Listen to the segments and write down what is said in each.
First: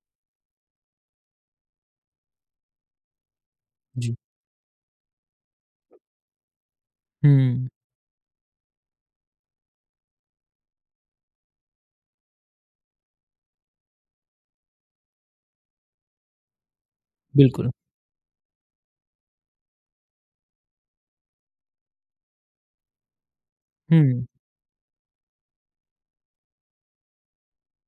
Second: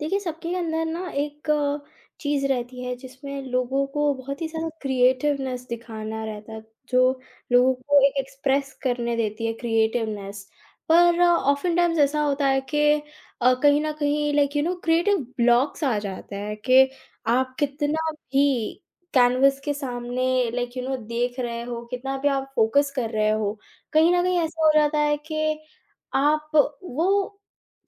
देखिए, सबके अंदर ना एक चीज़ रहती है जिसमें लोगों को जी। बहुत ही ज़्यादा क्रिएटिवनेस दिखाना रहता है, जो हुँ, लोगों को एक एक्सप्रेस करने देती है क्रिएटिवनेस। पर ऑफ़न टाइम्स ऐसा होता है कि कहीं न कहीं like you know creative blocks आ जाते हैं कि आप बिल्कुल। कितना भी कैनवस के सामने लाइक यू नो देख रहे हो, कितना भी आप फ़ोकस कर रहे हो, कहीं न हुँ, कहीं ऐसा हो जाता है कि आप वो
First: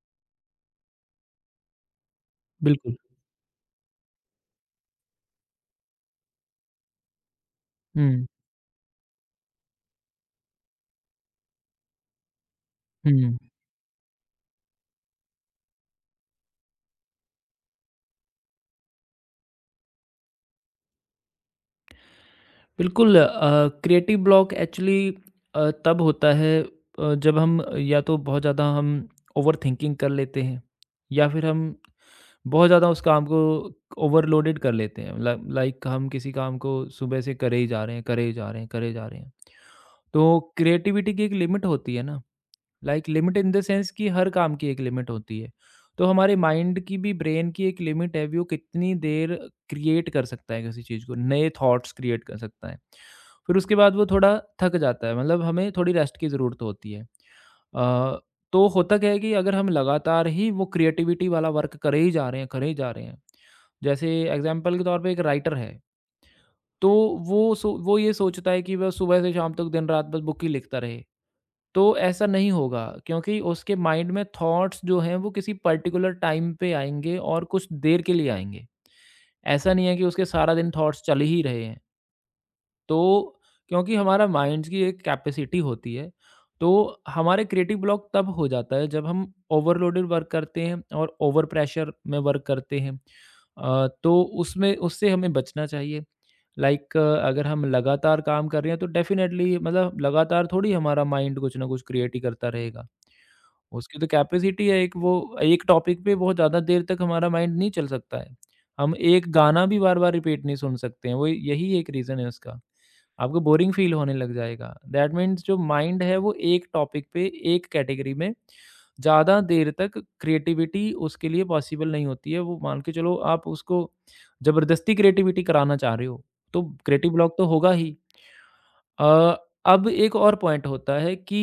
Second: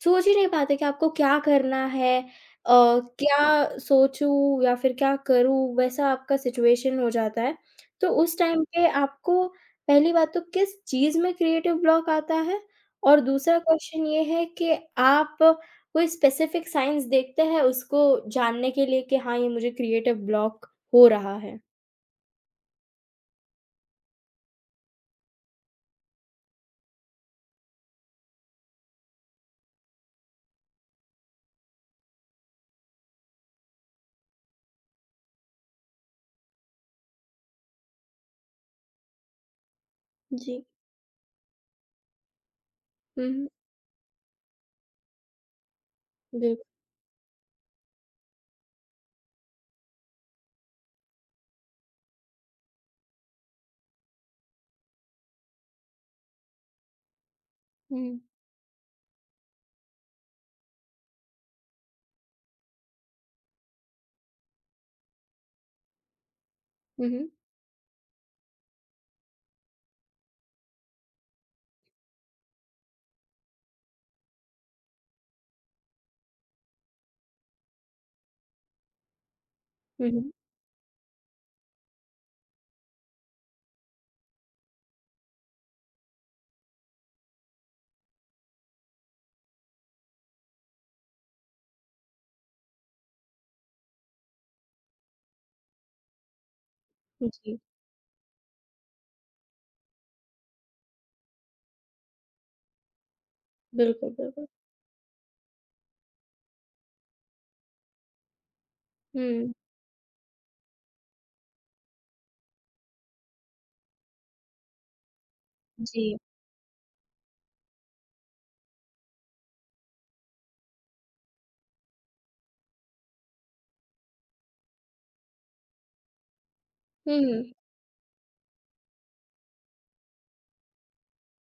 सोच ही नहीं पाते कि आपको क्या करना है। अ, बिल्कुल। क्या सोचूँ या फिर क्या करूँ? वैसा आपका सिचुएशन हो जाता है। तो हुँ, उस टाइम पे आपको पहली बात तो किस चीज़ में क्रिएटिव ब्लॉक आता है? और हुँ। दूसरा क्वेश्चन ये है कि आप कोई स्पेसिफिक साइन्स देखते हैं उसको जानने के लिए कि हाँ, ये मुझे क्रिएटिव ब्लॉक हो रहा है? बिल्कुल क्रिएटिव ब्लॉक एक्चुअली तब होता है जब हम या तो बहुत ज़्यादा हम ओवरथिंकिंग कर लेते हैं या फिर हम बहुत ज़्यादा उस काम को ओवरलोडेड कर लेते हैं। ल लाइक हम किसी काम को सुबह से करे ही जा रहे हैं, करे ही जा रहे हैं, करे ही जा रहे हैं। तो जी। क्रिएटिविटी की एक लिमिट होती है ना, like hmm, limit hmm, in the sense कि हर काम की एक लिमिट होती है। तो हमारे बिल्कुल। माइंड की भी, ब्रेन की एक लिमिट है भी, वो कितनी देर क्रिएट कर सकता है किसी चीज़ को, नए थॉट्स क्रिएट कर सकता है। फिर उसके बाद वो थोड़ा थक जाता है, मतलब हमें थोड़ी रेस्ट की ज़रूरत होती है। हुँ। तो होता क्या है कि अगर हम लगातार ही वो क्रिएटिविटी वाला वर्क करे ही जा रहे हैं, करे ही जा रहे हैं, जैसे एग्जाम्पल के तौर पे एक राइटर है, तो हुँ, हुँ, वो ये सोचता है कि वह सुबह से शाम तक दिन रात बस बुक ही लिखता रहे, तो ऐसा नहीं होगा, क्योंकि उसके माइंड में थॉट्स जो हैं वो किसी पर्टिकुलर टाइम पे आएँगे और कुछ देर के लिए आएँगे। ऐसा नहीं है कि हुँ, उसके हुँ। सारा दिन थॉट्स चल ही रहे हैं। तो क्योंकि हमारा माइंड्स की एक कैपेसिटी होती है, तो हमारे क्रिएटिव ब्लॉक तब हो जाता है जब हम ओवरलोडेड वर्क करते हैं और ओवर प्रेशर में वर्क करते हैं। तो उसमें उससे हमें बचना चाहिए। लाइक अगर जी, हम लगातार काम कर रहे हैं तो डेफ़िनेटली, मतलब लगातार थोड़ी हमारा माइंड कुछ ना कुछ क्रिएट ही करता रहेगा। उसकी तो बिल्कुल, बिल्कुल। कैपेसिटी है एक, वो एक टॉपिक पे बहुत ज़्यादा देर तक हमारा माइंड नहीं चल सकता है। हम एक हुँ, गाना भी बार-बार रिपीट नहीं सुन सकते हैं, वो यही एक रीज़न है उसका। आपको बोरिंग फ़ील होने लग जाएगा। दैट मीन्स जो माइंड जी। है वो एक टॉपिक पे, एक कैटेगरी में ज़्यादा देर तक क्रिएटिविटी उसके लिए पॉसिबल नहीं होती है। वो मान के चलो, आप उसको ज़बरदस्ती क्रिएटिविटी कराना चाह रहे हो, तो क्रिएटिव हुँ, ब्लॉक तो हुँ। होगा ही। अ, अब एक और पॉइंट होता है कि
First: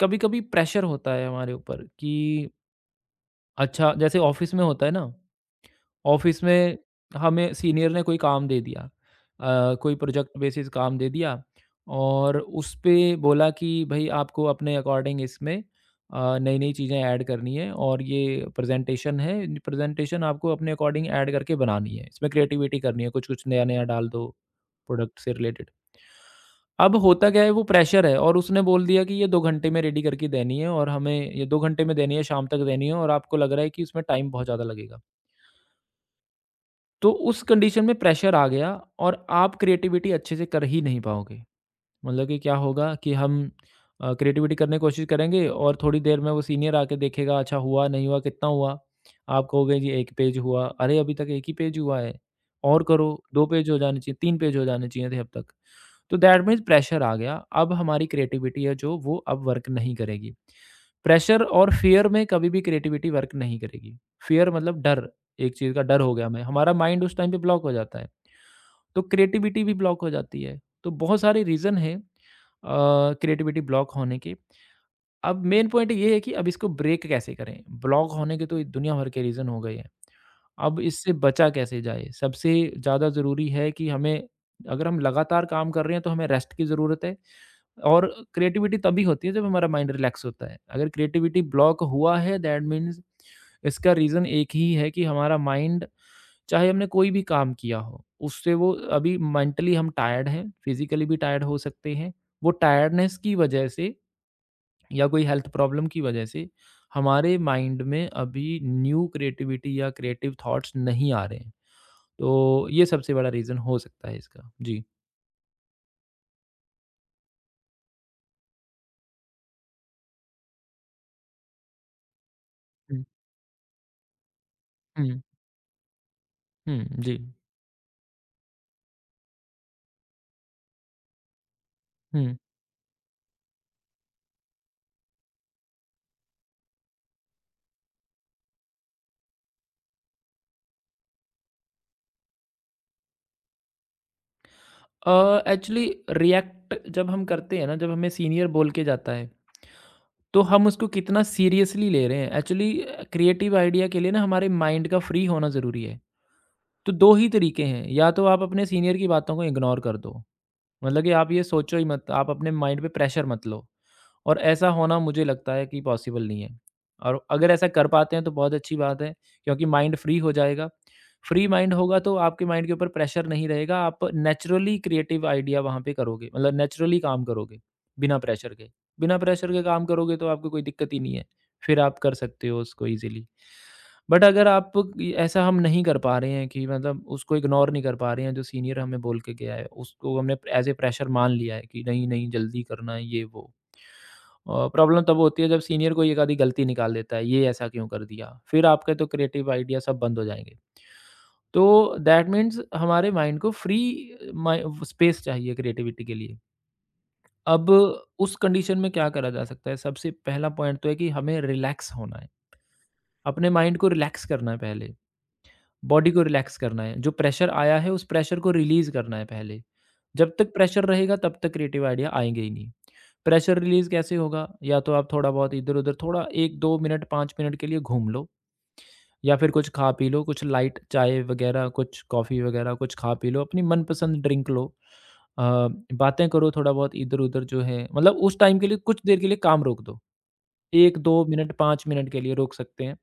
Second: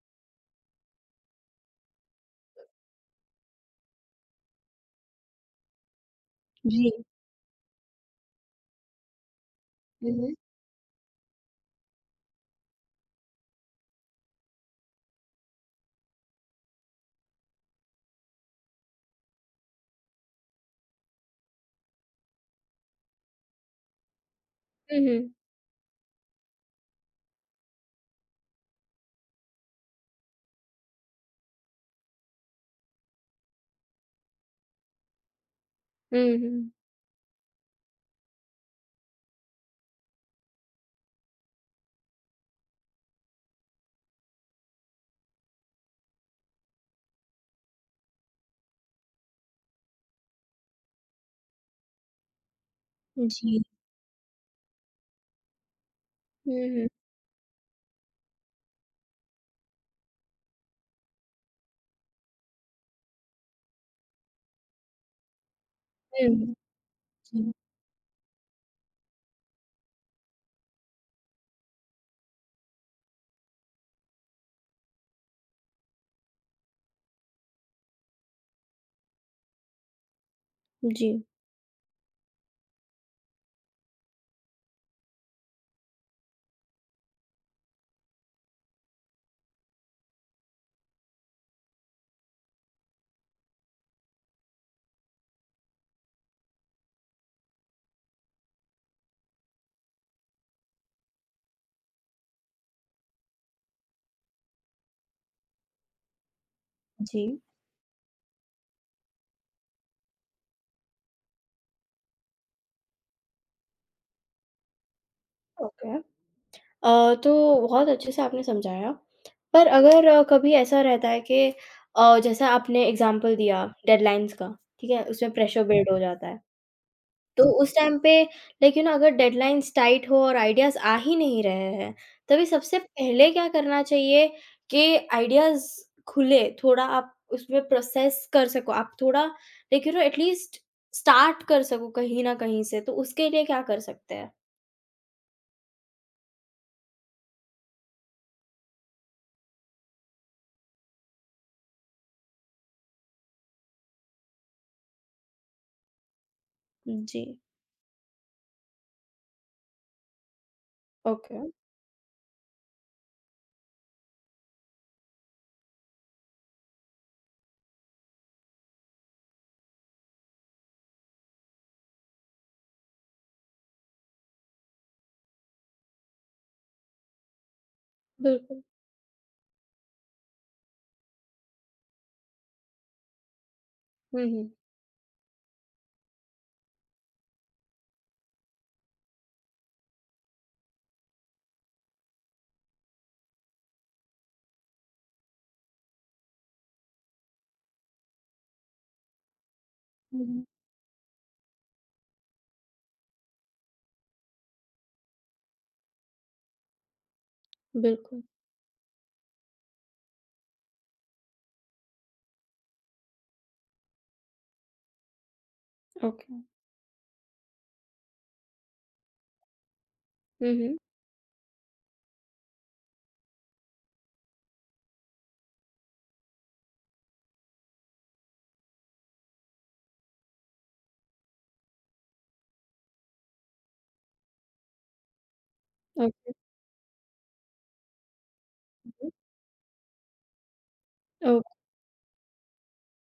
कभी-कभी प्रेशर होता है हमारे ऊपर कि अच्छा, जैसे ऑफिस में होता है ना, ऑफिस में जी। हमें सीनियर ने कोई काम दे दिया। कोई हुँ, हुँ। प्रोजेक्ट बेसिस काम दे दिया और उस पे बोला कि भई आपको अपने अकॉर्डिंग इसमें नई-नई चीज़ें ऐड करनी है, और ये प्रेजेंटेशन है, प्रेजेंटेशन आपको अपने अकॉर्डिंग ऐड करके बनानी है। इसमें क्रिएटिविटी करनी है, कुछ-कुछ नया-नया डाल दो हुँ, प्रोडक्ट हुँ। से रिलेटेड। अब होता क्या है, वो प्रेशर है और उसने बोल दिया कि ये 2 घंटे में रेडी करके देनी है और हमें ये 2 घंटे में देनी है, शाम तक देनी है, और आपको लग रहा है कि इसमें टाइम बहुत ज़्यादा लगेगा। हुँ, हुँ। तो उस कंडीशन में प्रेशर आ गया और आप क्रिएटिविटी अच्छे से कर ही नहीं पाओगे। मतलब कि क्या होगा कि हम क्रिएटिविटी करने की कोशिश करेंगे और थोड़ी देर में वो सीनियर आके देखेगा, अच्छा हुआ नहीं हुआ कितना हुआ, आप कहोगे जी एक पेज हुआ, अरे अभी तक एक ही पेज हुआ है, और करो, दो जी। पेज हो जाने चाहिए, तीन पेज हो जाने चाहिए थे अब तक। तो that means hmm, hmm, pressure आ गया, अब हमारी क्रिएटिविटी है जो वो अब वर्क नहीं करेगी। प्रेशर और फियर में कभी भी क्रिएटिविटी वर्क नहीं करेगी। फियर मतलब डर, एक चीज़ का डर हो गया हमें, हुँ। हमारा माइंड उस टाइम पे जी। ब्लॉक हो जाता है तो क्रिएटिविटी भी ब्लॉक हो जाती है। तो बहुत सारे रीज़न हैं क्रिएटिविटी ब्लॉक होने के। अब मेन पॉइंट ये है कि अब इसको ब्रेक कैसे करें? ब्लॉक होने के तो दुनिया भर के रीज़न हो गए हैं। अब जी। इससे बचा कैसे जाए? सबसे ज़्यादा ज़रूरी है कि हमें, अगर हम लगातार काम कर रहे हैं तो हमें रेस्ट की ज़रूरत है, और क्रिएटिविटी तभी होती है जब हमारा माइंड रिलैक्स होता है। अगर क्रिएटिविटी ब्लॉक हुआ है दैट मीन्स इसका रीज़न एक ही है कि हमारा माइंड, चाहे हमने कोई भी काम किया हो, उससे वो अभी मेंटली हम टायर्ड हैं, फिज़िकली भी टायर्ड हो सकते हैं। वो टायर्डनेस की वजह से या कोई हेल्थ प्रॉब्लम की वजह से जी। हमारे माइंड में अभी न्यू क्रिएटिविटी या क्रिएटिव थॉट्स नहीं आ रहे हैं। तो ये सबसे बड़ा रीज़न हो सकता है इसका। जी। ओके। तो बहुत अच्छे से आपने समझाया। पर अगर कभी ऐसा रहता है कि जैसा आपने हुँ, एग्ज़ाम्पल दिया डेडलाइन्स का, ठीक है? हुँ, उसमें प्रेशर बिल्ड हो जाता है। हुँ, जी, तो उस टाइम पे लाइक यू नो अगर डेडलाइन्स टाइट हो और आइडियाज़ आ ही नहीं रहे हैं, हुँ। तभी सबसे पहले क्या करना चाहिए कि आइडियाज़ खुले, थोड़ा आप उसमें प्रोसेस कर सको, आप थोड़ा like you know at least start कर सको कहीं न कहीं से, तो उसके लिए क्या कर सकते हैं? अ, एक्चुअली रिएक्ट जब हम करते हैं ना, जब हमें सीनियर बोल के जाता है, तो हम उसको कितना सीरियसली ले रहे हैं। एक्चुअली क्रिएटिव आइडिया के लिए ना हमारे माइंड का फ्री होना ज़रूरी है। तो 2 जी। ही तरीके हैं, या तो आप अपने सीनियर की बातों को इग्नोर कर दो, मतलब कि आप ओके, ये सोचो ही मत, आप अपने माइंड पे प्रेशर मत लो, और ऐसा होना मुझे लगता है कि पॉसिबल नहीं है, और अगर ऐसा कर पाते हैं तो बहुत अच्छी बात है, क्योंकि माइंड फ्री हो जाएगा। फ्री माइंड होगा तो आपके माइंड के ऊपर प्रेशर नहीं रहेगा, आप नेचुरली क्रिएटिव आइडिया वहाँ पे करोगे, मतलब नेचुरली काम करोगे, बिना प्रेशर बिल्कुल। के। बिना प्रेशर के काम करोगे तो आपको कोई दिक्कत ही नहीं है, फिर आप कर सकते हो उसको ईज़िली। हुँ, बट अगर हुँ। आप इ ऐसा हम नहीं कर पा रहे हैं, कि मतलब उसको इग्नोर नहीं कर पा रहे हैं जो सीनियर हमें बोल के गया है, उसको हमने एज़ ए प्रेशर मान लिया है कि नहीं, नहीं जल्दी करना है ये वो। प्रॉब्लम तब होती है जब सीनियर कोई एक आधी गलती निकाल देता है, ये ऐसा क्यों कर दिया? फिर आपके तो क्रिएटिव आइडिया सब बंद हो हुँ, हुँ। जाएँगे। तो दैट मीन्स हमारे माइंड को फ्री माइ स्पेस चाहिए क्रिएटिविटी के लिए। अब बिल्कुल, उस कंडीशन में क्या करा जा सकता है? सबसे पहला पॉइंट तो है कि हमें रिलैक्स होना है। अपने माइंड को रिलैक्स करना है पहले। बॉडी को ओके। रिलैक्स करना है, जो प्रेशर आया है उस प्रेशर को रिलीज़ करना है पहले। जब हुँ, तक हुँ। प्रेशर रहेगा तब तक क्रिएटिव आइडिया आएँगे ही नहीं। प्रेशर रिलीज़ कैसे होगा? या तो आप थोड़ा-बहुत इधर-उधर, थोड़ा 1-2 मिनट, 5 मिनट के लिए घूम लो, या फिर कुछ खा पी लो, कुछ लाइट चाय वगैरह, कुछ कॉफ़ी वगैरह कुछ खा पी लो, अपनी मनपसंद ड्रिंक लो। अ, ओके, बातें हुँ, करो थोड़ा-बहुत इधर-उधर, जो है मतलब उस टाइम के लिए कुछ हुँ। देर के लिए काम रोक दो। 1-2 मिनट, ओके, 5 मिनट के लिए रोक सकते हैं।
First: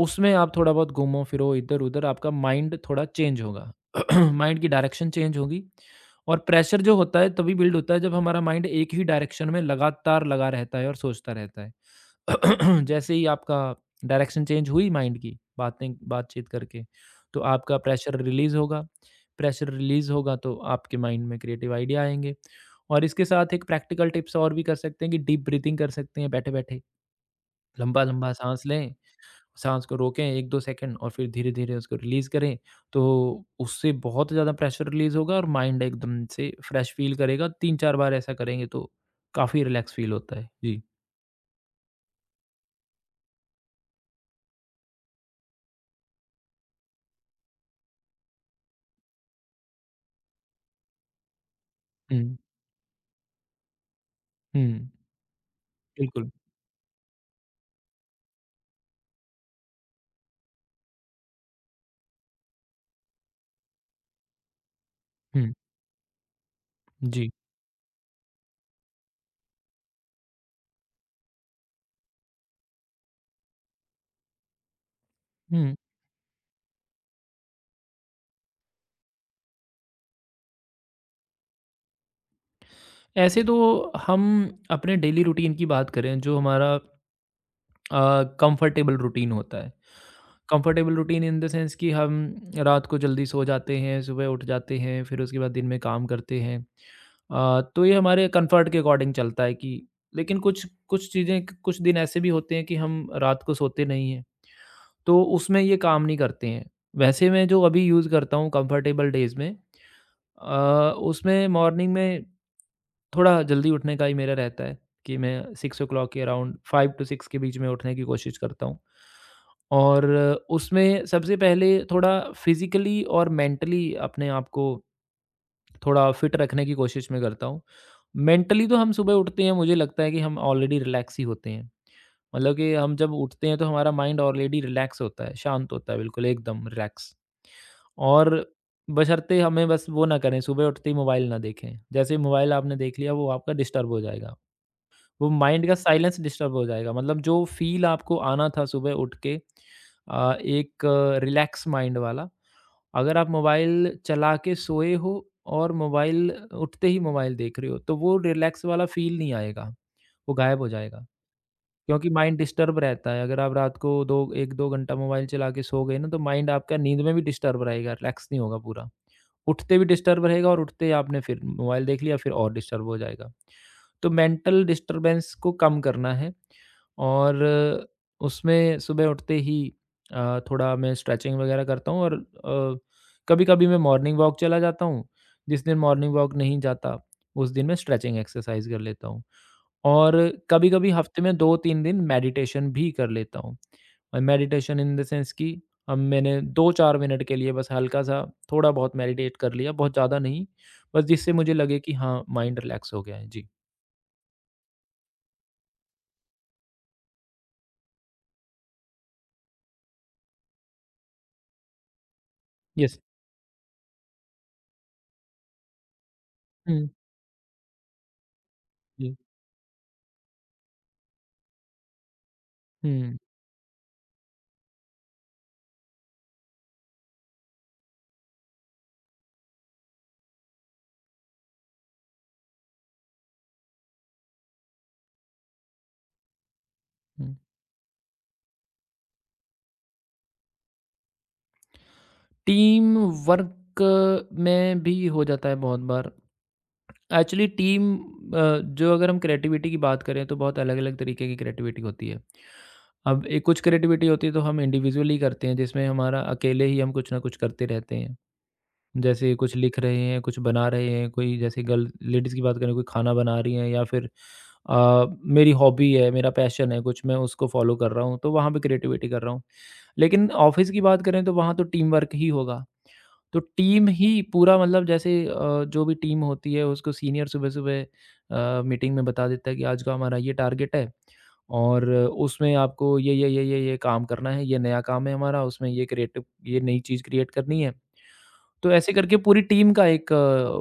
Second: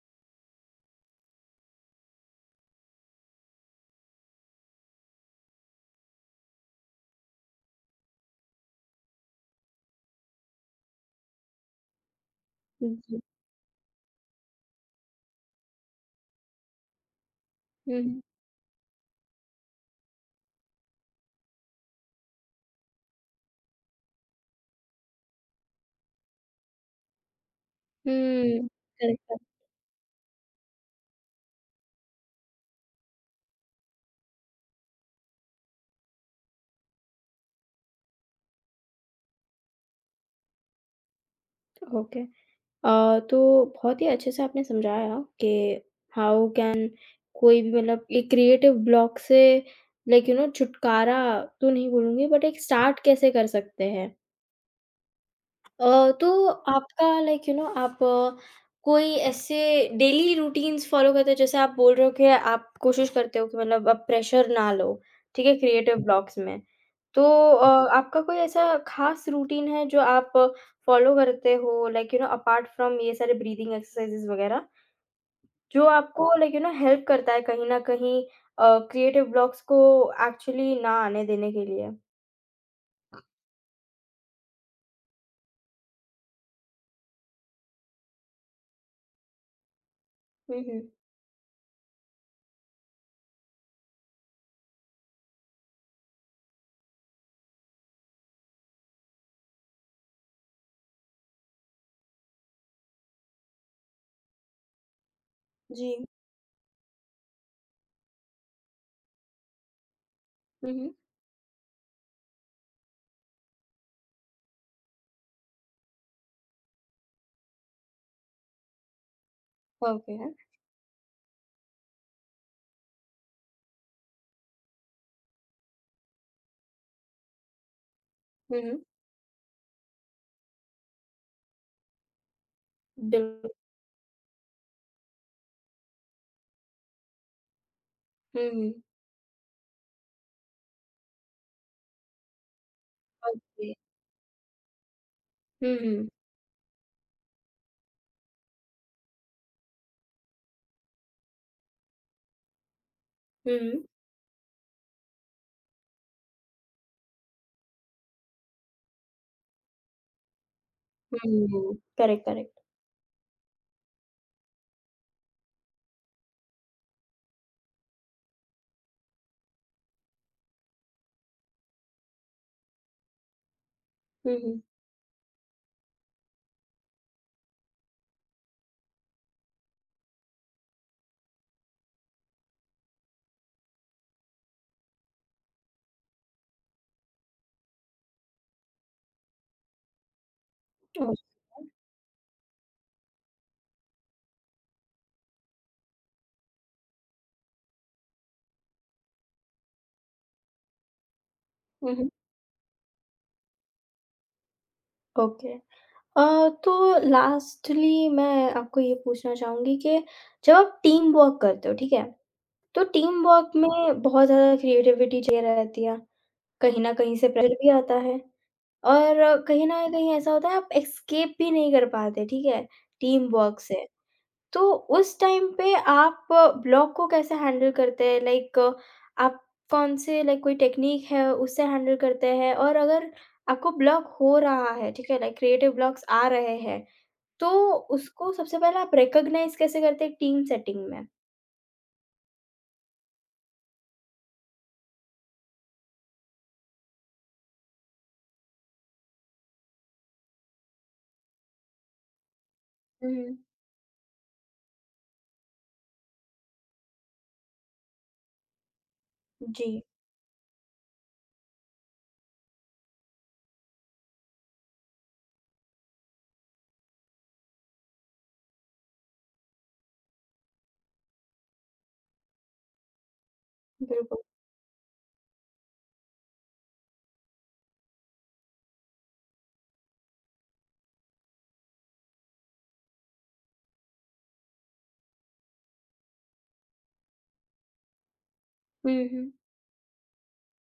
उसमें आप थोड़ा बहुत घूमो फिरो इधर-उधर, आपका माइंड थोड़ा चेंज होगा। माइंड की डायरेक्शन चेंज होगी, और प्रेशर जो होता है तभी बिल्ड होता है जब हमारा माइंड एक ही डायरेक्शन में लगातार लगा रहता है और सोचता रहता है। जैसे जी। ही आपका डायरेक्शन चेंज हुई माइंड की, बातें बातचीत करके, तो आपका हुँ, प्रेशर हुँ। रिलीज़ होगा। प्रेशर रिलीज़ होगा तो आपके माइंड में क्रिएटिव आइडिया आएँगे, और इसके साथ एक प्रैक्टिकल टिप्स और भी कर सकते हैं कि डीप ब्रीथिंग कर सकते हैं बैठे-बैठे। हुँ, लंबा-लंबा साँस लें, करेक्ट, करेक्ट, साँस को रोकें 1-2 सेकंड और फिर धीरे-धीरे उसको रिलीज़ करें, तो उससे बहुत ज़्यादा प्रेशर रिलीज़ होगा और माइंड एकदम से फ्रेश फ़ील करेगा। 3-4 बार ऐसा करेंगे तो काफ़ी रिलैक्स फ़ील होता है। जी। ओके। तो बहुत ही अच्छे से आपने समझाया कि हाउ कैन कोई भी मतलब एक क्रिएटिव ब्लॉक से लाइक यू नो छुटकारा तो नहीं बोलूँगी हुँ, बट एक स्टार्ट कैसे कर सकते हैं। हुँ, बिल्कुल। तो आपका लाइक यू नो आप कोई ऐसे डेली रूटीन्स फॉलो करते हो जैसे आप बोल रहे हो कि आप कोशिश करते हो कि मतलब आप प्रेशर ना लो, ठीक हुँ, है क्रिएटिव ब्लॉक्स में। तो जी। अ, आपका कोई ऐसा खास रूटीन है जो आप फॉलो करते हो like you know apart from ये सारे ब्रीदिंग एक्सरसाइजेस वगैरह हुँ, जो आपको लाइक यू नो हेल्प करता है कहीं न कहीं क्रिएटिव ब्लॉक्स को एक्चुअली ना आने देने के लिए? ऐसे तो हम, अपने डेली रूटीन की बात करें, जो हमारा कंफर्टेबल रूटीन होता है, hmm, hmm. Comfortable routine in the sense कि हम रात को जल्दी सो जाते हैं, सुबह उठ जाते हैं, फिर उसके बाद दिन में काम करते हैं। तो ये हमारे कंफर्ट के अकॉर्डिंग चलता है कि, लेकिन कुछ कुछ चीज़ें, कुछ दिन ऐसे भी होते हैं कि हम रात को सोते नहीं हैं, तो उसमें ये जी। काम नहीं करते हैं। वैसे मैं जो अभी यूज़ करता हूँ कंफर्टेबल डेज में, हुँ, अ, हुँ। उसमें मॉर्निंग में थोड़ा जल्दी उठने का ही मेरा रहता है, कि मैं 6 o'clock के अराउंड, 5 टू 6 के बीच में उठने की कोशिश करता हूँ। और ओके। उसमें सबसे पहले थोड़ा फिज़िकली और मेंटली अपने आप को थोड़ा फिट रखने की कोशिश मैं करता हूँ। हुँ, मेंटली तो हुँ। हम सुबह उठते हैं, मुझे लगता है कि हम ऑलरेडी रिलैक्स ही होते हैं। मतलब कि हम जब उठते बिल हैं तो हमारा माइंड ऑलरेडी रिलैक्स होता है, शांत होता है, बिल्कुल एकदम रिलैक्स। और హ్మ్. बशर्ते हमें बस वो ना करें, सुबह उठते ही मोबाइल ना देखें। जैसे ही मोबाइल आपने देख लिया, वो आपका ఓకే. डिस्टर्ब हो जाएगा, वो माइंड का హుహు. साइलेंस डिस्टर्ब हो जाएगा। मतलब जो फ़ील आपको आना था सुबह उठ के, एक रिलैक्स माइंड वाला, अगर आप హ్మ్. मोबाइल चला के सोए हो और मोबाइल उठते ही मोबाइल देख रहे हो, तो वो रिलैक्स वाला फ़ील नहीं आएगा, वो गायब हो जाएगा। హ్మ్. क्योंकि करेक्ट, माइंड करेक्ट. डिस्टर्ब रहता है, अगर आप रात को 2 1-2 घंटा मोबाइल चला के सो गए ना, तो माइंड आपका नींद में भी डिस्टर्ब रहेगा, रिलैक्स नहीं होगा पूरा। उठते भी डिस्टर्ब रहेगा और उठते ही आपने फिर मोबाइल देख लिया, फिर और डिस्टर्ब हो जाएगा। तो हुँ, हुँ. मेंटल डिस्टर्बेंस को कम करना है और उसमें सुबह उठते ही थोड़ा मैं स्ट्रेचिंग वगैरह करता हूँ और कभी-कभी मैं मॉर्निंग वॉक चला जाता हूँ। जिस दिन मॉर्निंग वॉक नहीं जाता, उस दिन मैं स्ट्रेचिंग एक्सरसाइज कर लेता हूँ। और कभी-कभी हफ्ते में 2-3 दिन मेडिटेशन भी कर लेता हूँ। मेडिटेशन इन द सेंस कि अब मैंने 2-4 मिनट के लिए बस हल्का-सा थोड़ा-बहुत मेडिटेट कर लिया, बहुत ज़्यादा नहीं, बस जिससे मुझे लगे कि हुँ, हाँ, माइंड रिलैक्स हो गया है। जी। ओके. अ, तो लास्टली मैं आपको ये पूछना चाहूँगी कि जब आप टीम वर्क करते हो, ठीक है? तो यस। टीम वर्क में बहुत ज़्यादा क्रिएटिविटी चाहिए रहती है। कहीं हुँ, न कहीं से प्रेशर भी आता है जी। और कहीं न कहीं ऐसा होता है आप एस्केप भी नहीं कर पाते, ठीक है? हुँ, टीम वर्क से। तो उस टाइम पे आप ब्लॉक को कैसे हैंडल करते हैं? लाइक आप कौन से लाइक कोई टेक्निक है उससे हैंडल करते हैं? और अगर आपको ब्लॉक हो रहा है, ठीक है? लाइक क्रिएटिव ब्लॉक्स आ रहे हैं, हुँ। तो उसको सबसे पहले आप रिकॉग्नाइज़ कैसे करते हैं टीम सेटिंग में? टीम वर्क में भी हो जाता है बहुत बार। एक्चुअली जो अगर हम क्रिएटिविटी की बात करें तो बहुत अलग-अलग तरीके की क्रिएटिविटी होती है। अब हुँ। एक कुछ क्रिएटिविटी होती है तो हम इंडिविजुअली करते हैं जिसमें हमारा अकेले ही हम कुछ ना कुछ करते रहते हैं। जैसे कुछ लिख जी, रहे हैं, कुछ बना रहे हैं, कोई जैसे गर्ल लेडीज़ की बात करें कोई खाना बना रही हैं या फिर अ, मेरी हॉबी है, मेरा पैशन है कुछ मैं उसको फॉलो कर रहा हूँ तो वहाँ पे क्रिएटिविटी कर रहा हूँ। लेकिन ऑफ़िस की बात करें तो वहाँ तो टीम वर्क ही होगा, तो टीम ही बिल्कुल। पूरा मतलब जैसे जो भी टीम होती है उसको सीनियर सुबह-सुबह मीटिंग में बता देता है कि आज का हमारा ये टारगेट है और उसमें आपको ये काम करना है, ये नया काम है हमारा, उसमें ये क्रिएटिव ये नई चीज़ क्रिएट करनी है। तो हुँ, ऐसे करके हुँ। पूरी टीम का एक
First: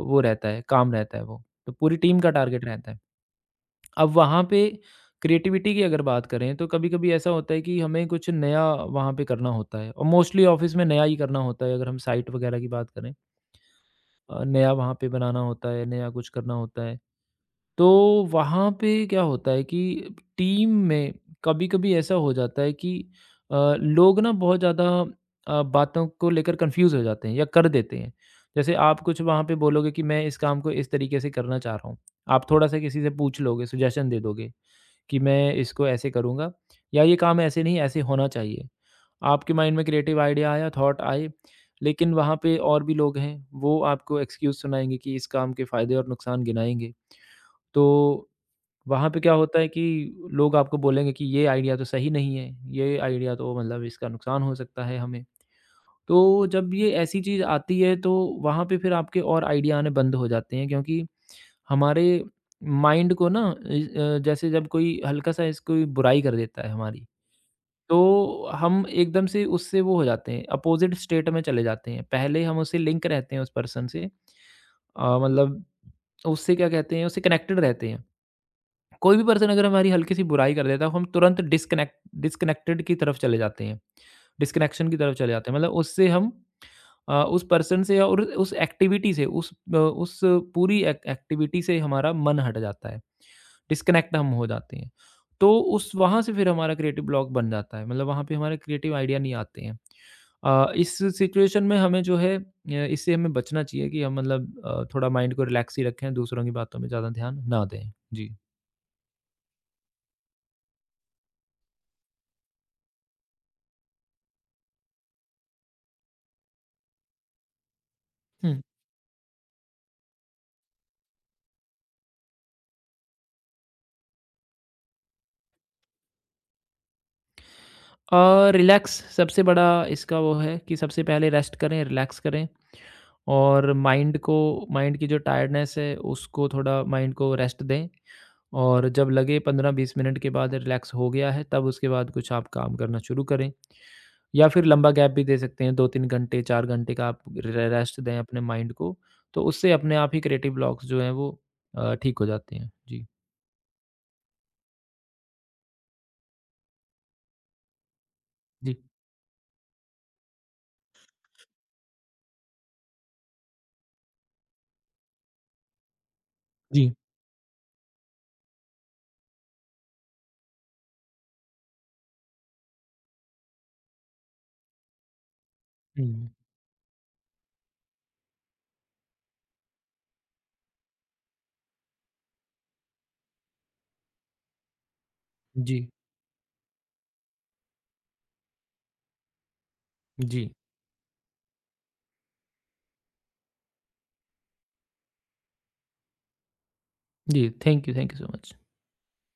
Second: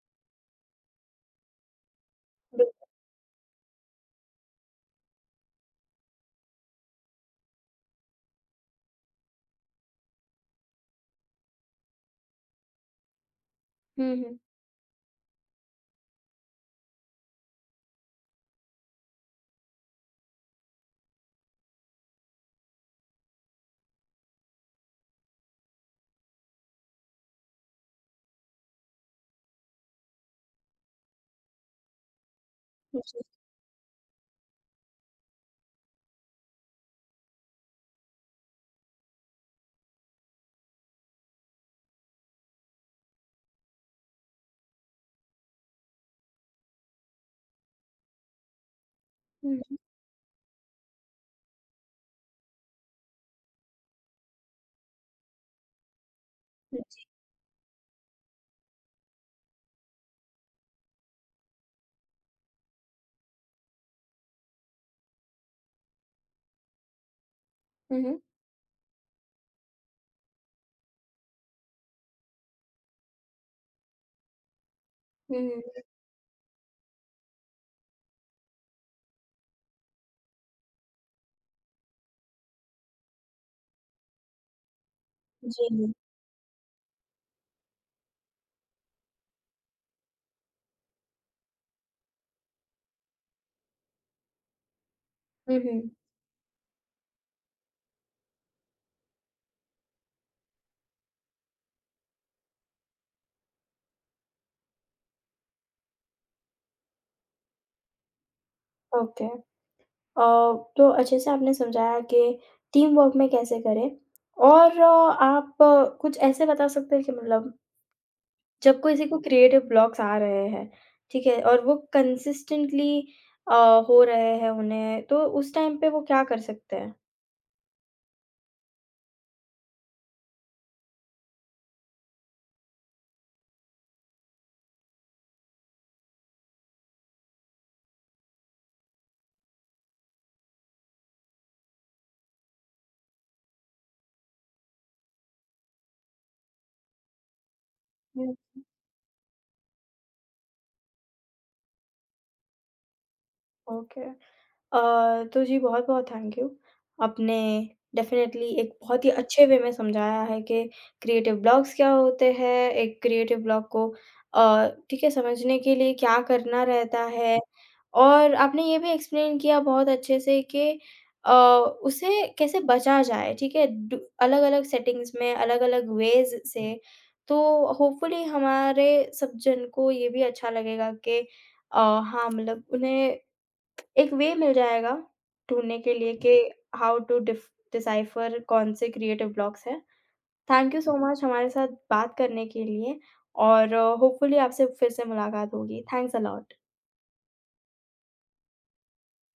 वो रहता है, काम रहता है वो। तो पूरी टीम का टारगेट बिल रहता है। अब वहाँ पे क्रिएटिविटी की अगर बात करें तो कभी-कभी ऐसा होता है कि हमें कुछ नया वहाँ पे करना होता है और मोस्टली ऑफ़िस में नया ही करना होता है अगर हम साइट वगैरह की बात करें। हुँ, हुँ। नया वहाँ पे बनाना होता है, नया कुछ करना होता है। तो वहाँ पे क्या होता है कि टीम में कभी-कभी ऐसा हो जाता है कि लोग ना बहुत ज़्यादा बातों को लेकर कन्फ्यूज़ हो जाते हैं या कर देते हैं। जैसे आप कुछ वहाँ पे बोलोगे कि मैं इस काम को इस तरीके से करना चाह रहा हूँ। आप थोड़ा-सा किसी से जी। पूछ लोगे, सजेशन दे दोगे कि मैं इसको ऐसे करूँगा या ये काम ऐसे नहीं, ऐसे होना चाहिए। आपके माइंड में क्रिएटिव आइडिया आया, थॉट आए, लेकिन वहाँ पे और भी लोग हैं, वो आपको एक्सक्यूज़ सुनाएँगे कि इस काम के फ़ायदे और नुकसान गिनाएँगे। तो वहाँ पे क्या होता है हुँ, कि लोग आपको बोलेंगे कि ये आइडिया तो सही नहीं है, ये आइडिया तो मतलब इसका नुकसान हो सकता है हमें। तो जब हुँ। ये ऐसी चीज़ आती है तो वहाँ पे फिर आपके और आइडिया आने बंद हो जाते हैं, क्योंकि हमारे माइंड को ना जैसे जब कोई हल्का-सा इस कोई बुराई कर देता है हमारी, हुँ, हुँ। तो हम एकदम से उससे वो हो जाते हैं, अपोज़िट स्टेट में चले जाते हैं। पहले हम उससे लिंक रहते हैं उस पर्सन से। हुँ, हुँ। मतलब उससे क्या कहते हैं, उससे कनेक्टेड रहते हैं। कोई भी पर्सन अगर हमारी हल्की सी बुराई कर देता है तो हम तुरंत डिस्कनेक्टेड की तरफ चले जाते हैं, डिस्कनेक्शन की तरफ चले जाते हैं, जी, मतलब हुँ। उससे हम उस पर्सन से और उस एक्टिविटी से उस पूरी एक्टिविटी से हमारा मन हट जाता है, डिस्कनेक्ट हम हो जाते हैं। तो हुँ, हुँ। उस वहाँ से फिर हमारा क्रिएटिव ब्लॉक बन जाता है मतलब वहाँ पे हमारे क्रिएटिव आइडिया नहीं आते हैं इस सिचुएशन में हमें जो है इससे हमें बचना चाहिए कि हम मतलब थोड़ा माइंड को रिलैक्स ही रखें, दूसरों की बातों में ज़्यादा ध्यान ना दें। जी। ओके। अ, तो अच्छे से आपने समझाया कि टीम वर्क में कैसे करें और आप कुछ ऐसे बता सकते हैं कि मतलब जब किसी को क्रिएटिव ब्लॉक्स आ रहे हैं, ठीक है? और वो कंसिस्टेंटली अ, हो रहे हैं उन्हें, तो उस टाइम पे वो क्या कर सकते हैं? और रिलैक्स सबसे बड़ा इसका वो है कि सबसे पहले रेस्ट करें, रिलैक्स करें, और माइंड की जो टायर्डनेस है उसको थोड़ा माइंड को रेस्ट दें। और जब लगे 15-20 मिनट के बाद रिलैक्स हो गया है, तब उसके बाद कुछ आप काम करना शुरू करें। या फिर लंबा गैप भी दे सकते हैं, 2-3 घंटे 4 घंटे का आप रेस्ट दें हुँ, अपने माइंड को। तो उससे अपने आप ही क्रिएटिव ब्लॉक्स जो हैं वो ठीक हो जाते हैं। जी। ओके। अ, तो जी बहुत-बहुत थैंक यू। आपने डेफ़िनेटली एक जी। बहुत ही अच्छे वे में समझाया है कि क्रिएटिव ब्लॉक्स क्या होते हैं, एक क्रिएटिव ब्लॉक को ठीक है, समझने के लिए क्या करना जी। रहता है और आपने ये भी एक्सप्लेन किया बहुत अच्छे से कि अ, उसे कैसे बचा जाए, ठीक है? डू अलग-अलग सेटिंग्स में, अलग-अलग हम्म। वेज़ से, तो होपफुली हमारे सब जन को ये भी अच्छा लगेगा कि हाँ, मतलब उन्हें एक वे मिल जाएगा ढूँढने जी। के लिए कि हाउ टू डिफ डिसाइफ़र कौन से क्रिएटिव ब्लॉक्स हैं। जी। थैंक यू सो मच हमारे साथ बात करने के लिए और होपफुली आपसे फिर से मुलाकात होगी। Thanks a lot. जी। Thank you, thank you so much.